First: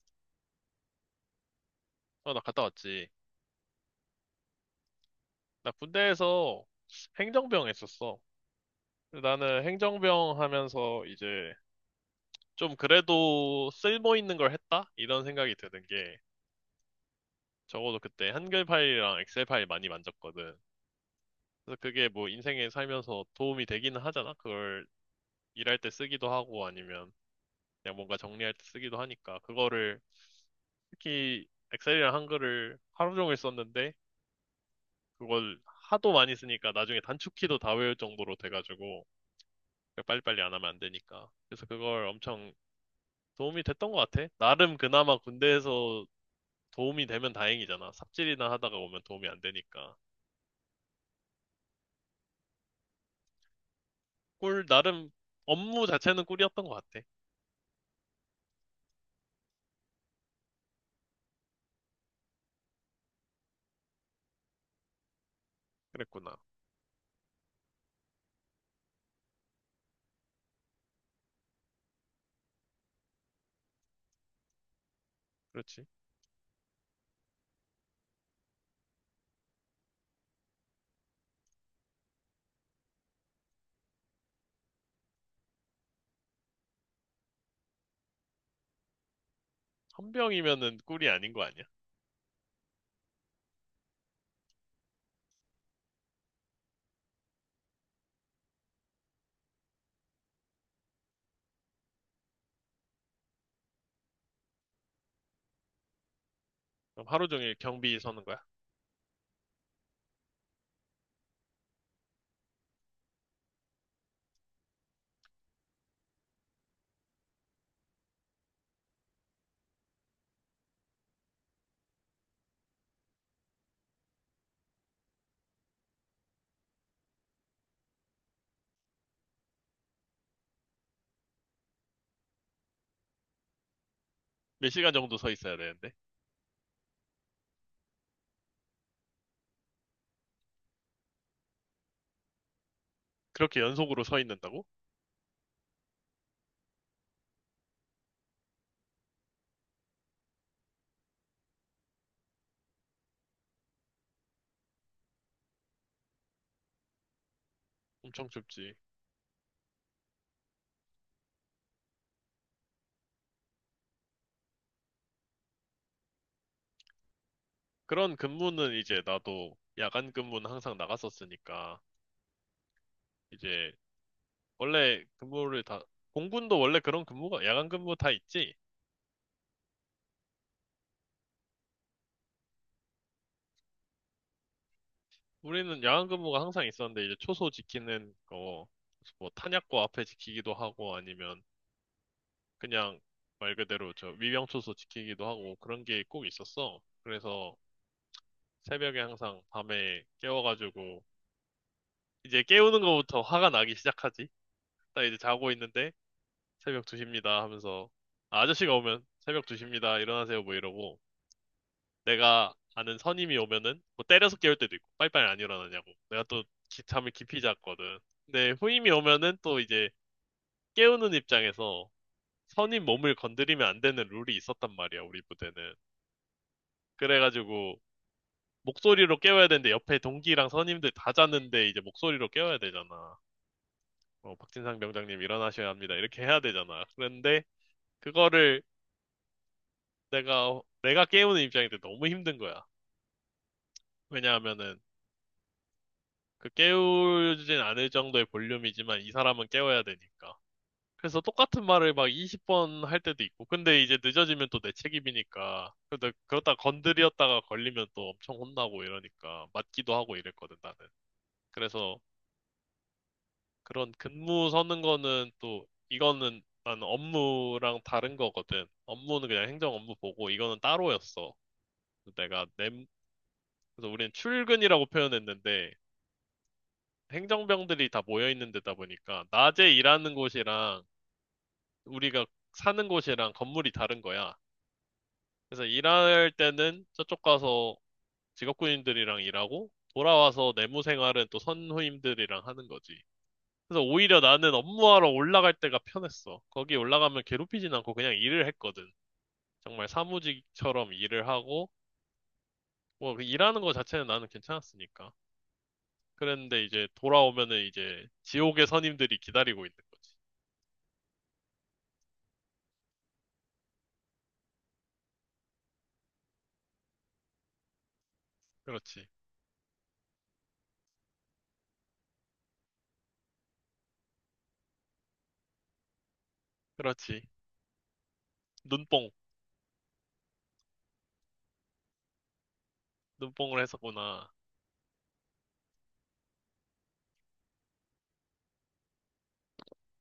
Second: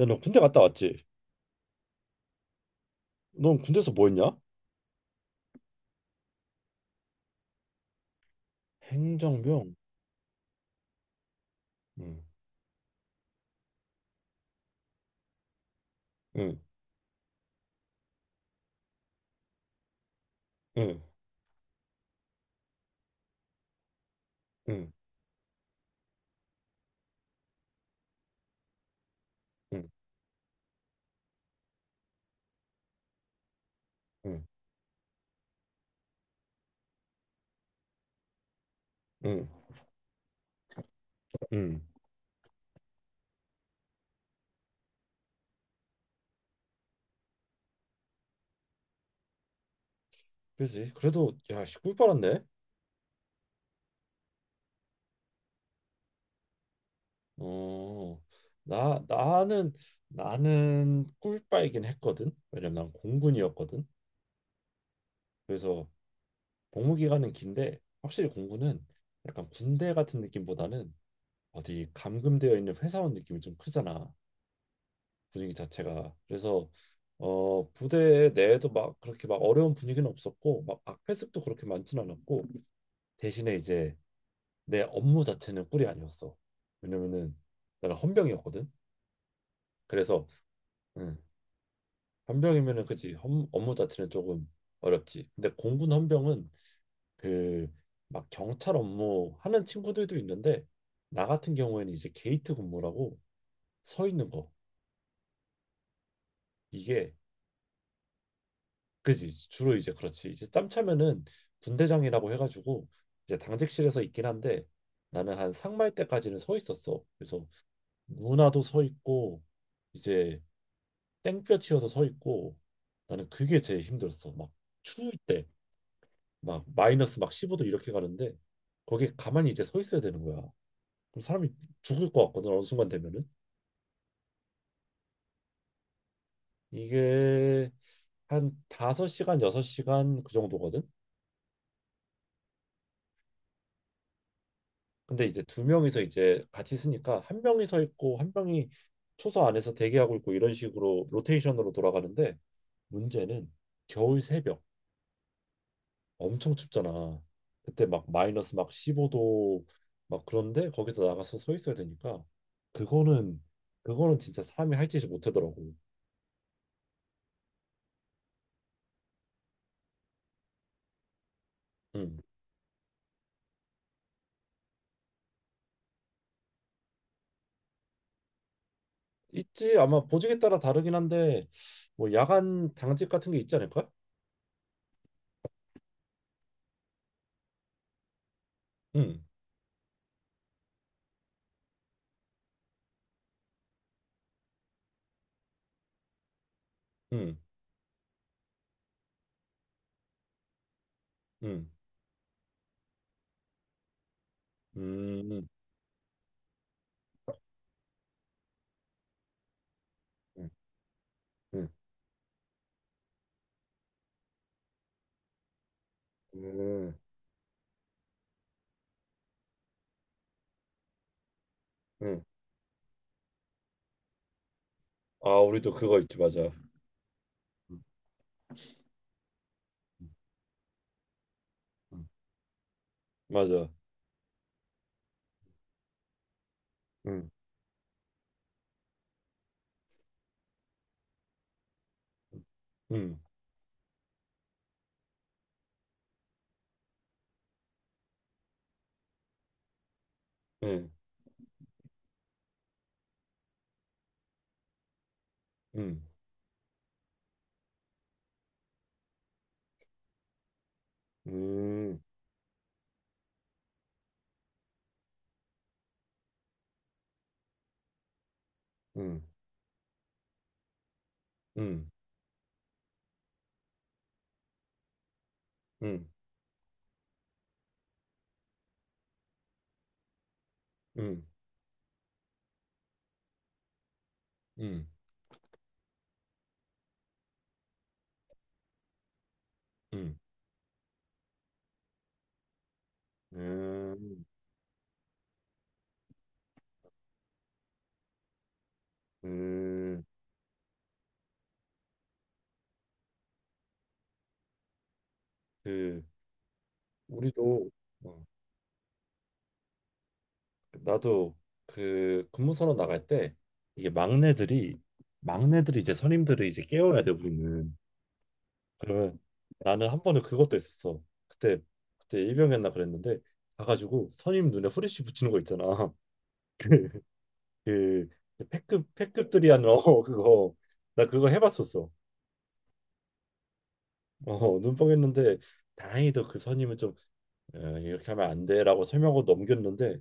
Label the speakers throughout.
Speaker 1: 야, 너 군대 갔다 왔지?
Speaker 2: 어, 나 갔다 왔지.
Speaker 1: 넌 군대에서 뭐 했냐?
Speaker 2: 나 군대에서 행정병 했었어. 근데 나는
Speaker 1: 행정병.
Speaker 2: 행정병 하면서 이제
Speaker 1: 응,
Speaker 2: 좀 그래도 쓸모 있는 걸 했다? 이런 생각이 드는 게
Speaker 1: 응,
Speaker 2: 적어도 그때 한글 파일이랑 엑셀 파일 많이 만졌거든.
Speaker 1: 응,
Speaker 2: 그래서 그게 뭐 인생에 살면서 도움이 되기는 하잖아. 그걸
Speaker 1: 응,
Speaker 2: 일할 때 쓰기도 하고 아니면 그냥 뭔가 정리할 때 쓰기도 하니까
Speaker 1: 응,
Speaker 2: 그거를 특히 엑셀이랑 한글을 하루 종일 썼는데
Speaker 1: 응,
Speaker 2: 그걸 하도 많이 쓰니까 나중에 단축키도 다 외울 정도로 돼가지고
Speaker 1: 응,
Speaker 2: 그러니까 빨리빨리 안 하면 안 되니까. 그래서
Speaker 1: 응.
Speaker 2: 그걸 엄청 도움이 됐던 것 같아. 나름 그나마 군대에서 도움이 되면 다행이잖아. 삽질이나 하다가 오면 도움이 안 되니까.
Speaker 1: 그지? 그래도 야, 씨, 꿀빨았네.
Speaker 2: 꿀, 나름 업무 자체는 꿀이었던 것 같아.
Speaker 1: 어, 나 나는 나는 꿀빨긴 했거든. 왜냐면 난 공군이었거든. 그래서
Speaker 2: 그랬구나.
Speaker 1: 복무 기간은 긴데, 확실히 공군은 약간 군대 같은 느낌보다는 어디 감금되어 있는 회사원 느낌이 좀 크잖아. 분위기
Speaker 2: 그렇지.
Speaker 1: 자체가 그래서 부대 내에도 막 그렇게 막 어려운 분위기는 없었고 막 악배습도 그렇게 많진 않았고, 대신에 이제 내 업무 자체는 꿀이 아니었어. 왜냐면은 나는 헌병이었거든. 그래서
Speaker 2: 헌병이면은 꿀이
Speaker 1: 음,
Speaker 2: 아닌 거 아니야?
Speaker 1: 헌병이면은 그치, 업무 자체는 조금 어렵지. 근데 공군 헌병은 그 막 경찰 업무 하는 친구들도 있는데, 나 같은 경우에는 이제 게이트 근무라고 서 있는 거,
Speaker 2: 그럼
Speaker 1: 이게
Speaker 2: 하루 종일 경비 서는 거야?
Speaker 1: 그지, 주로 이제 그렇지 이제 짬 차면은 분대장이라고 해가지고 이제 당직실에서 있긴 한데, 나는 한 상말 때까지는 서 있었어. 그래서 누나도 서 있고 이제 땡볕 치여서 서 있고, 나는 그게 제일 힘들었어. 막 추울 때 막 마이너스 막 15도 이렇게 가는데, 거기에 가만히 이제 서 있어야 되는 거야. 그럼 사람이 죽을 것 같거든 어느 순간 되면은.
Speaker 2: 몇 시간 정도 서 있어야 되는데?
Speaker 1: 이게 한 5시간 6시간 그 정도거든.
Speaker 2: 그렇게 연속으로 서 있는다고?
Speaker 1: 근데 이제 두 명이서 이제 같이 쓰니까 한 명이 서 있고 한 명이 초소 안에서 대기하고 있고 이런 식으로 로테이션으로 돌아가는데, 문제는 겨울 새벽 엄청 춥잖아. 그때 막
Speaker 2: 엄청
Speaker 1: 마이너스 막
Speaker 2: 춥지.
Speaker 1: 15도 막 그런데 거기서 나가서 서 있어야 되니까. 그거는 그거는 진짜 사람이 할 짓이 못하더라고.
Speaker 2: 그런 근무는 이제 나도 야간 근무는 항상 나갔었으니까
Speaker 1: 음.
Speaker 2: 이제 원래 근무를 다, 공군도 원래 그런 근무가, 야간 근무 다 있지?
Speaker 1: 있지. 아마 보직에 따라 다르긴 한데, 뭐 야간 당직 같은 게 있지 않을까?
Speaker 2: 우리는 야간 근무가 항상 있었는데, 이제 초소 지키는 거,
Speaker 1: 음.
Speaker 2: 뭐 탄약고 앞에 지키기도 하고, 아니면 그냥 말 그대로 저 위병초소 지키기도 하고, 그런 게 꼭 있었어.
Speaker 1: 음.
Speaker 2: 그래서 새벽에 항상 밤에 깨워가지고,
Speaker 1: 음.
Speaker 2: 이제 깨우는 거부터 화가 나기 시작하지? 나 이제
Speaker 1: 음.
Speaker 2: 자고 있는데, 새벽 2시입니다 하면서, 아, 아저씨가 오면 새벽 2시입니다, 일어나세요,
Speaker 1: 음.
Speaker 2: 뭐 이러고,
Speaker 1: 음.
Speaker 2: 내가 아는 선임이 오면은 뭐 때려서 깨울 때도 있고 빨리빨리 안 일어나냐고 내가 또
Speaker 1: 음.
Speaker 2: 잠을 깊이 잤거든. 근데 후임이 오면은 또 이제 깨우는 입장에서
Speaker 1: 음.
Speaker 2: 선임 몸을 건드리면 안 되는 룰이 있었단 말이야, 우리
Speaker 1: 아, 우리도
Speaker 2: 부대는.
Speaker 1: 그거 있지, 맞아.
Speaker 2: 그래가지고
Speaker 1: 음,
Speaker 2: 목소리로 깨워야 되는데 옆에 동기랑 선임들 다 자는데 이제
Speaker 1: 음.
Speaker 2: 목소리로 깨워야 되잖아.
Speaker 1: 맞아.
Speaker 2: 어, 박진상 병장님 일어나셔야 합니다 이렇게 해야 되잖아.
Speaker 1: 음,
Speaker 2: 그런데 그거를 내가 깨우는 입장인데 너무 힘든 거야.
Speaker 1: 음,
Speaker 2: 왜냐하면은 그 깨우진 않을 정도의 볼륨이지만 이 사람은 깨워야 되니까.
Speaker 1: 음,
Speaker 2: 그래서 똑같은 말을 막 20번 할 때도 있고. 근데 이제 늦어지면 또 내 책임이니까.
Speaker 1: 음,
Speaker 2: 근데 그러다 건드렸다가 걸리면 또 엄청 혼나고 이러니까 맞기도 하고 이랬거든, 나는. 그래서
Speaker 1: 음,
Speaker 2: 그런 근무 서는 거는 또 이거는 나는 업무랑 다른 거거든.
Speaker 1: 음,
Speaker 2: 업무는 그냥 행정 업무 보고 이거는 따로였어.
Speaker 1: 음,
Speaker 2: 그래서 그래서 우리는 출근이라고 표현했는데
Speaker 1: 음, 음,
Speaker 2: 행정병들이 다 모여 있는 데다 보니까 낮에 일하는 곳이랑 우리가 사는 곳이랑 건물이 다른 거야.
Speaker 1: 음,
Speaker 2: 그래서 일할 때는 저쪽 가서 직업군인들이랑 일하고
Speaker 1: 음.
Speaker 2: 돌아와서 내무 생활은 또 선후임들이랑 하는 거지. 그래서 오히려
Speaker 1: 음,
Speaker 2: 나는 업무하러 올라갈 때가 편했어. 거기 올라가면 괴롭히진 않고 그냥 일을 했거든. 정말
Speaker 1: 음.
Speaker 2: 사무직처럼 일을 하고 뭐그 일하는 거 자체는 나는 괜찮았으니까.
Speaker 1: 그,
Speaker 2: 그랬는데 이제 돌아오면은
Speaker 1: 우리도,
Speaker 2: 이제
Speaker 1: 어,
Speaker 2: 지옥의 선임들이 기다리고 있는 거지.
Speaker 1: 나도 그 근무선언 나갈 때, 이게 막내들이 이제 선임들을 이제 깨워야 돼, 우리는.
Speaker 2: 그렇지.
Speaker 1: 그러면 나는 한 번은 그것도 있었어. 그때, 그때 일병이었나 그랬는데, 가가지고 선임 눈에 후레쉬 붙이는 거 있잖아.
Speaker 2: 그렇지.
Speaker 1: 그 패급
Speaker 2: 눈뽕,
Speaker 1: 패급들이 한어 그거 나 그거 해봤었어.
Speaker 2: 눈뽕을 했었구나.
Speaker 1: 어, 눈뽕했는데 다행히도 그 선임은 좀 이렇게 하면 안 돼라고 설명하고 넘겼는데,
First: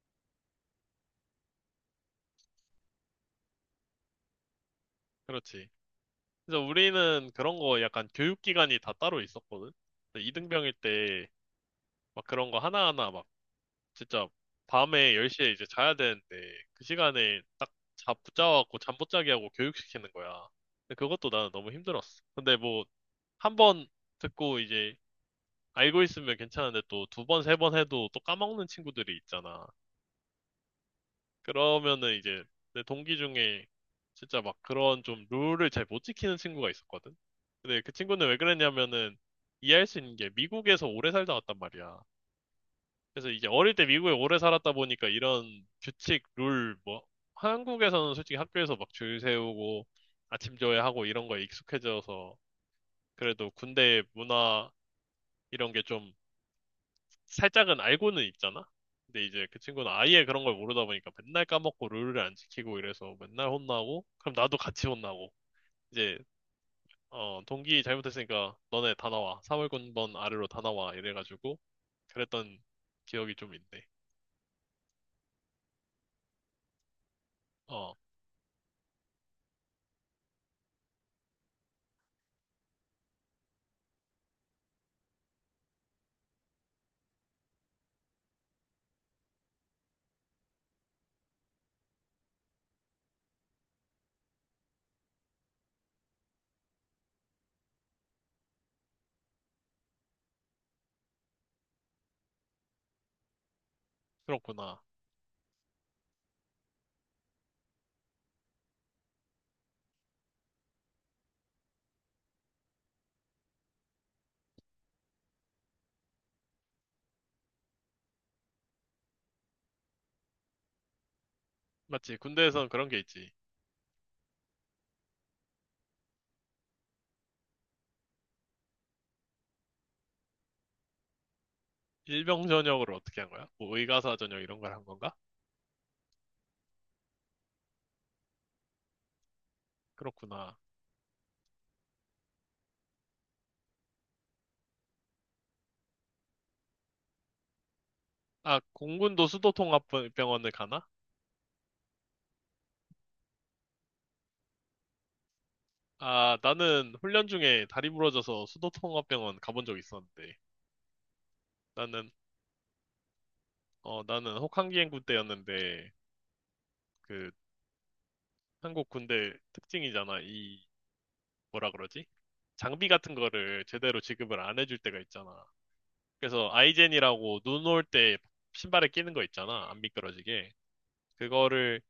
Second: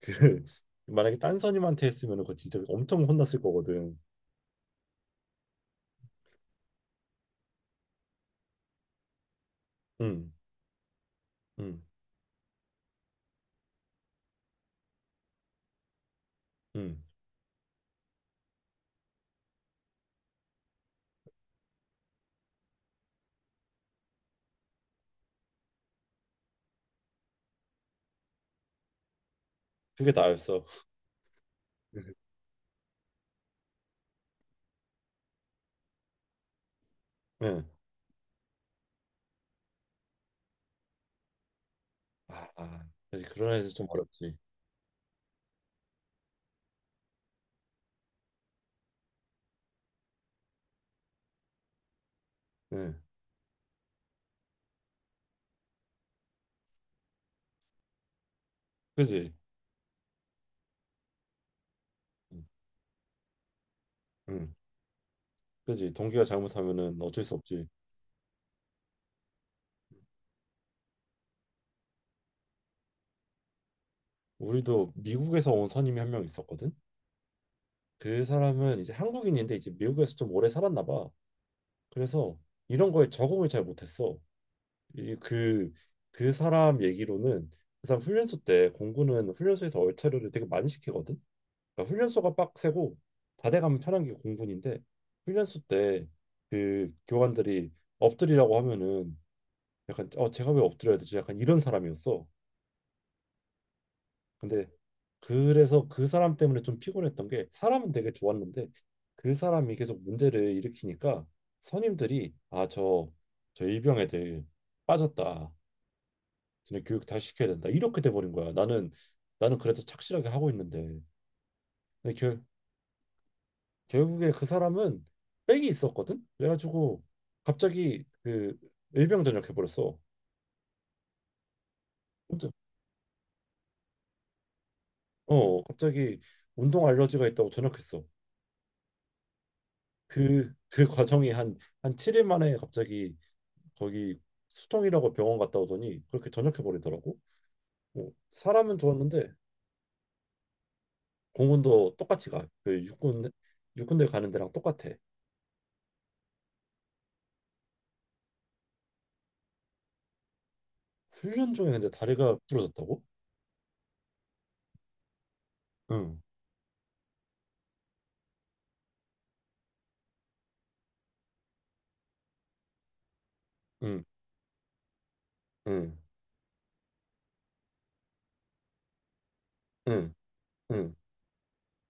Speaker 1: 그 만약에 딴 선임한테 했으면은 그거 진짜 엄청 혼났을 거거든.
Speaker 2: 그렇지. 그래서 우리는 그런 거 약간 교육기관이 다 따로 있었거든. 그래서
Speaker 1: 응,
Speaker 2: 이등병일 때
Speaker 1: 응,
Speaker 2: 막 그런 거 하나하나 막 진짜 밤에 10시에 이제 자야 되는데 그
Speaker 1: 응.
Speaker 2: 시간에 딱 자, 붙잡아갖고 잠 못 자게 하고 교육시키는 거야. 근데 그것도 나는 너무 힘들었어. 근데 뭐 한 번 듣고 이제 알고 있으면 괜찮은데 또 두 번, 세 번 해도 또 까먹는 친구들이 있잖아.
Speaker 1: 그게 나였어.
Speaker 2: 그러면은 이제 내 동기 중에 진짜 막 그런 좀 룰을 잘 못 지키는 친구가 있었거든.
Speaker 1: 응.
Speaker 2: 근데 그 친구는 왜 그랬냐면은 이해할 수 있는 게 미국에서 오래 살다 왔단 말이야.
Speaker 1: 아, 아, 그지.
Speaker 2: 그래서 이제
Speaker 1: 그런 애들
Speaker 2: 어릴
Speaker 1: 좀
Speaker 2: 때 미국에
Speaker 1: 어렵지.
Speaker 2: 오래 살았다 보니까 이런 규칙, 룰, 뭐 한국에서는 솔직히 학교에서 막 줄 세우고 아침 조회하고 이런 거에 익숙해져서
Speaker 1: 응,
Speaker 2: 그래도 군대 문화 이런 게좀 살짝은 알고는 있잖아? 근데
Speaker 1: 그지.
Speaker 2: 이제 그 친구는 아예 그런 걸 모르다 보니까 맨날 까먹고 룰을 안
Speaker 1: 응,
Speaker 2: 지키고 이래서 맨날 혼나고, 그럼
Speaker 1: 응.
Speaker 2: 나도 같이 혼나고.
Speaker 1: 그지.
Speaker 2: 이제,
Speaker 1: 동기가 잘못하면은 어쩔 수
Speaker 2: 어,
Speaker 1: 없지.
Speaker 2: 동기 잘못했으니까 너네 다 나와. 사월군번 아래로 다 나와. 이래가지고, 그랬던 기억이 좀 있네.
Speaker 1: 우리도 미국에서 온 선임이 한 명 있었거든.
Speaker 2: 어,
Speaker 1: 그 사람은 이제 한국인인데 이제 미국에서 좀 오래 살았나 봐. 그래서 이런 거에 적응을 잘 못했어. 이 그 그 사람 얘기로는, 그 사람 훈련소 때 공군은 훈련소에서 얼차려를 되게 많이 시키거든. 그러니까 훈련소가 빡세고 자대 가면 편한 게 공군인데, 훈련소 때 그 교관들이 엎드리라고 하면은 약간 제가 왜 엎드려야 되지? 약간 이런 사람이었어. 근데
Speaker 2: 그렇구나.
Speaker 1: 그래서 그 사람 때문에 좀 피곤했던 게, 사람은 되게 좋았는데 그 사람이 계속 문제를 일으키니까 선임들이, 아, 저, 일병 애들 빠졌다, 쟤네 교육 다시 시켜야 된다, 이렇게 돼 버린 거야. 나는 그래도 착실하게 하고 있는데. 근데
Speaker 2: 맞지?
Speaker 1: 결,
Speaker 2: 군대에선 그런 게 있지.
Speaker 1: 결국에 그 사람은 백이 있었거든. 그래가지고 갑자기 그 일병 전역해 버렸어.
Speaker 2: 일병
Speaker 1: 혼자,
Speaker 2: 전역을 어떻게 한 거야? 뭐 의가사 전역 이런 걸 한 건가?
Speaker 1: 갑자기 운동 알러지가 있다고 전역했어. 그
Speaker 2: 그렇구나.
Speaker 1: 그 과정이 한 7일 만에 갑자기 거기 수동이라고 병원 갔다 오더니 그렇게 전역해 버리더라고. 뭐
Speaker 2: 아,
Speaker 1: 사람은
Speaker 2: 공군도
Speaker 1: 좋았는데.
Speaker 2: 수도통합병원을 가나?
Speaker 1: 공군도 똑같이 가. 그 육군대 가는 데랑 똑같아.
Speaker 2: 아, 나는 훈련 중에 다리 부러져서 수도통합병원 가본 적 있었는데,
Speaker 1: 훈련 중에 근데
Speaker 2: 나는,
Speaker 1: 다리가 부러졌다고?
Speaker 2: 어, 나는 혹한기 행 군 대였는데
Speaker 1: 응,
Speaker 2: 그, 한국 군대 특징이잖아. 이, 뭐라 그러지? 장비 같은 거를 제대로
Speaker 1: 응,
Speaker 2: 지급을 안 해줄 때가 있잖아.
Speaker 1: 응,
Speaker 2: 그래서 아이젠이라고 눈 올 때 신발에 끼는 거 있잖아. 안
Speaker 1: 응,
Speaker 2: 미끄러지게.
Speaker 1: 응,
Speaker 2: 그거를,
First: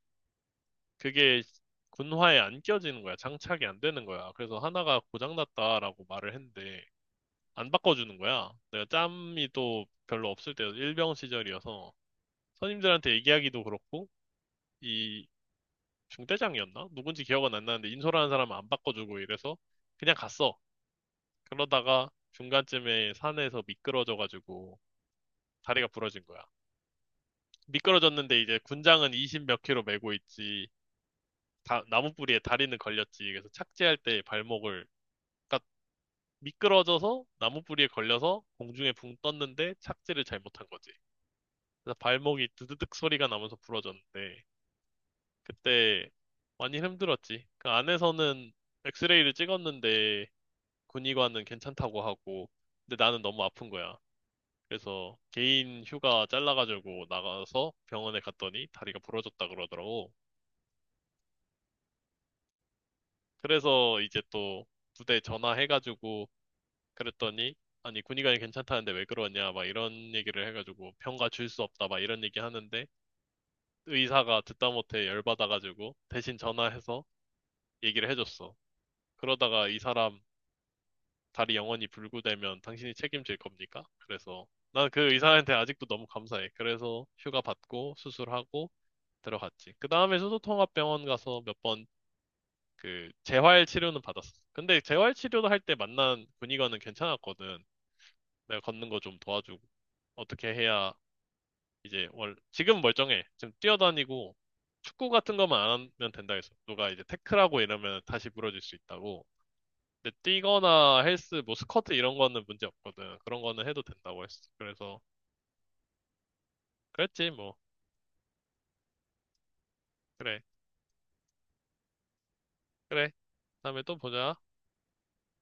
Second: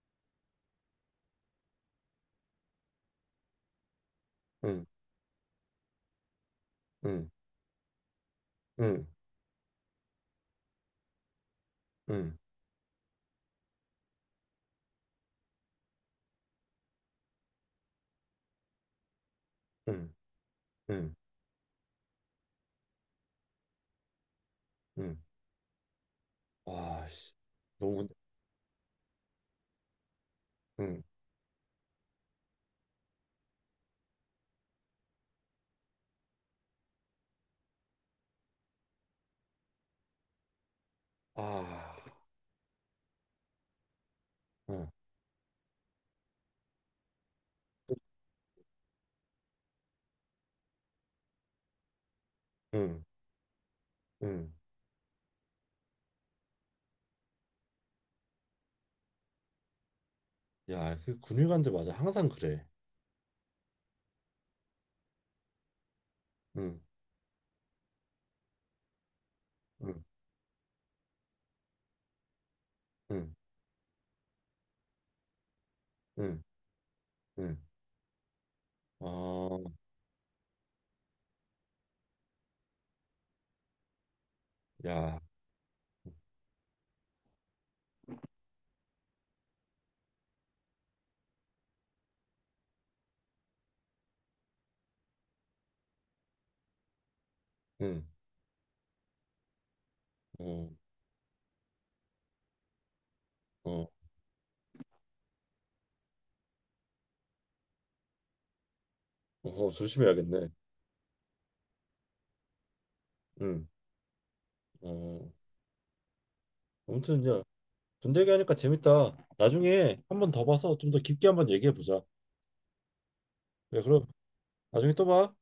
Speaker 2: 그게 군화에 안 껴지는 거야. 장착이 안 되는 거야. 그래서
Speaker 1: 응,
Speaker 2: 하나가 고장났다라고 말을 했는데,
Speaker 1: 응,
Speaker 2: 안 바꿔주는 거야. 내가
Speaker 1: 응,
Speaker 2: 짬이 또 별로 없을 때 일병 시절이어서
Speaker 1: 응,
Speaker 2: 선임들한테 얘기하기도 그렇고 이 중대장이었나? 누군지 기억은 안 나는데 인솔하는 사람은 안 바꿔주고 이래서
Speaker 1: 응,
Speaker 2: 그냥 갔어.
Speaker 1: 응,
Speaker 2: 그러다가 중간쯤에 산에서 미끄러져가지고
Speaker 1: 응.
Speaker 2: 다리가 부러진 거야.
Speaker 1: 와, 씨, 너무 근데,
Speaker 2: 미끄러졌는데 이제 군장은 20 몇 킬로 메고 있지.
Speaker 1: 응,
Speaker 2: 다, 나무 뿌리에 다리는 걸렸지. 그래서 착지할 때 발목을, 그러니까 미끄러져서 나무 뿌리에 걸려서 공중에 붕 떴는데 착지를 잘못한 거지.
Speaker 1: 아,
Speaker 2: 그래서 발목이 드드득 소리가 나면서 부러졌는데
Speaker 1: 응,
Speaker 2: 그때 많이 힘들었지. 그 안에서는 엑스레이를 찍었는데 군의관은 괜찮다고 하고 근데
Speaker 1: 응,
Speaker 2: 나는 너무 아픈 거야.
Speaker 1: 응.
Speaker 2: 그래서 개인 휴가 잘라가지고 나가서 병원에 갔더니 다리가 부러졌다 그러더라고.
Speaker 1: 야, 그 근육안제 맞아. 항상 그래.
Speaker 2: 그래서 이제 또 부대 전화해가지고
Speaker 1: 응,
Speaker 2: 그랬더니 아니 군의관이 괜찮다는데 왜 그러냐 막 이런
Speaker 1: 응,
Speaker 2: 얘기를 해가지고 병가 줄 수 없다 막 이런 얘기 하는데
Speaker 1: 응,
Speaker 2: 의사가 듣다 못해 열받아가지고 대신
Speaker 1: 응,
Speaker 2: 전화해서
Speaker 1: 응.
Speaker 2: 얘기를 해줬어. 그러다가
Speaker 1: 어,
Speaker 2: 이 사람 다리 영원히 불구되면 당신이 책임질 겁니까? 그래서 난 그
Speaker 1: 야,
Speaker 2: 의사한테 아직도 너무 감사해. 그래서 휴가 받고 수술하고 들어갔지. 그 다음에 수소통합병원 가서 몇 번 그 재활 치료는 받았어. 근데 재활 치료도 할 때 만난 군의관은 괜찮았거든.
Speaker 1: 응,
Speaker 2: 내가 걷는 거 좀 도와주고 어떻게
Speaker 1: 어.
Speaker 2: 해야 이제 월 지금 멀쩡해. 지금
Speaker 1: 어,
Speaker 2: 뛰어다니고 축구 같은 것만 안 하면 된다 해서 누가 이제 태클하고 이러면 다시 부러질 수 있다고.
Speaker 1: 어,
Speaker 2: 근데
Speaker 1: 조심해야겠네.
Speaker 2: 뛰거나 헬스 뭐 스쿼트 이런 거는 문제 없거든. 그런 거는
Speaker 1: 응.
Speaker 2: 해도 된다고 했어. 그래서
Speaker 1: 어, 아무튼
Speaker 2: 그랬지
Speaker 1: 야,
Speaker 2: 뭐.
Speaker 1: 군대 얘기하니까 재밌다. 나중에 한번
Speaker 2: 그래.
Speaker 1: 더 봐서 좀 더 깊게 한번 얘기해 보자.
Speaker 2: 그래.
Speaker 1: 그래,
Speaker 2: 다음에 또
Speaker 1: 그럼
Speaker 2: 보자.
Speaker 1: 나중에 또 봐.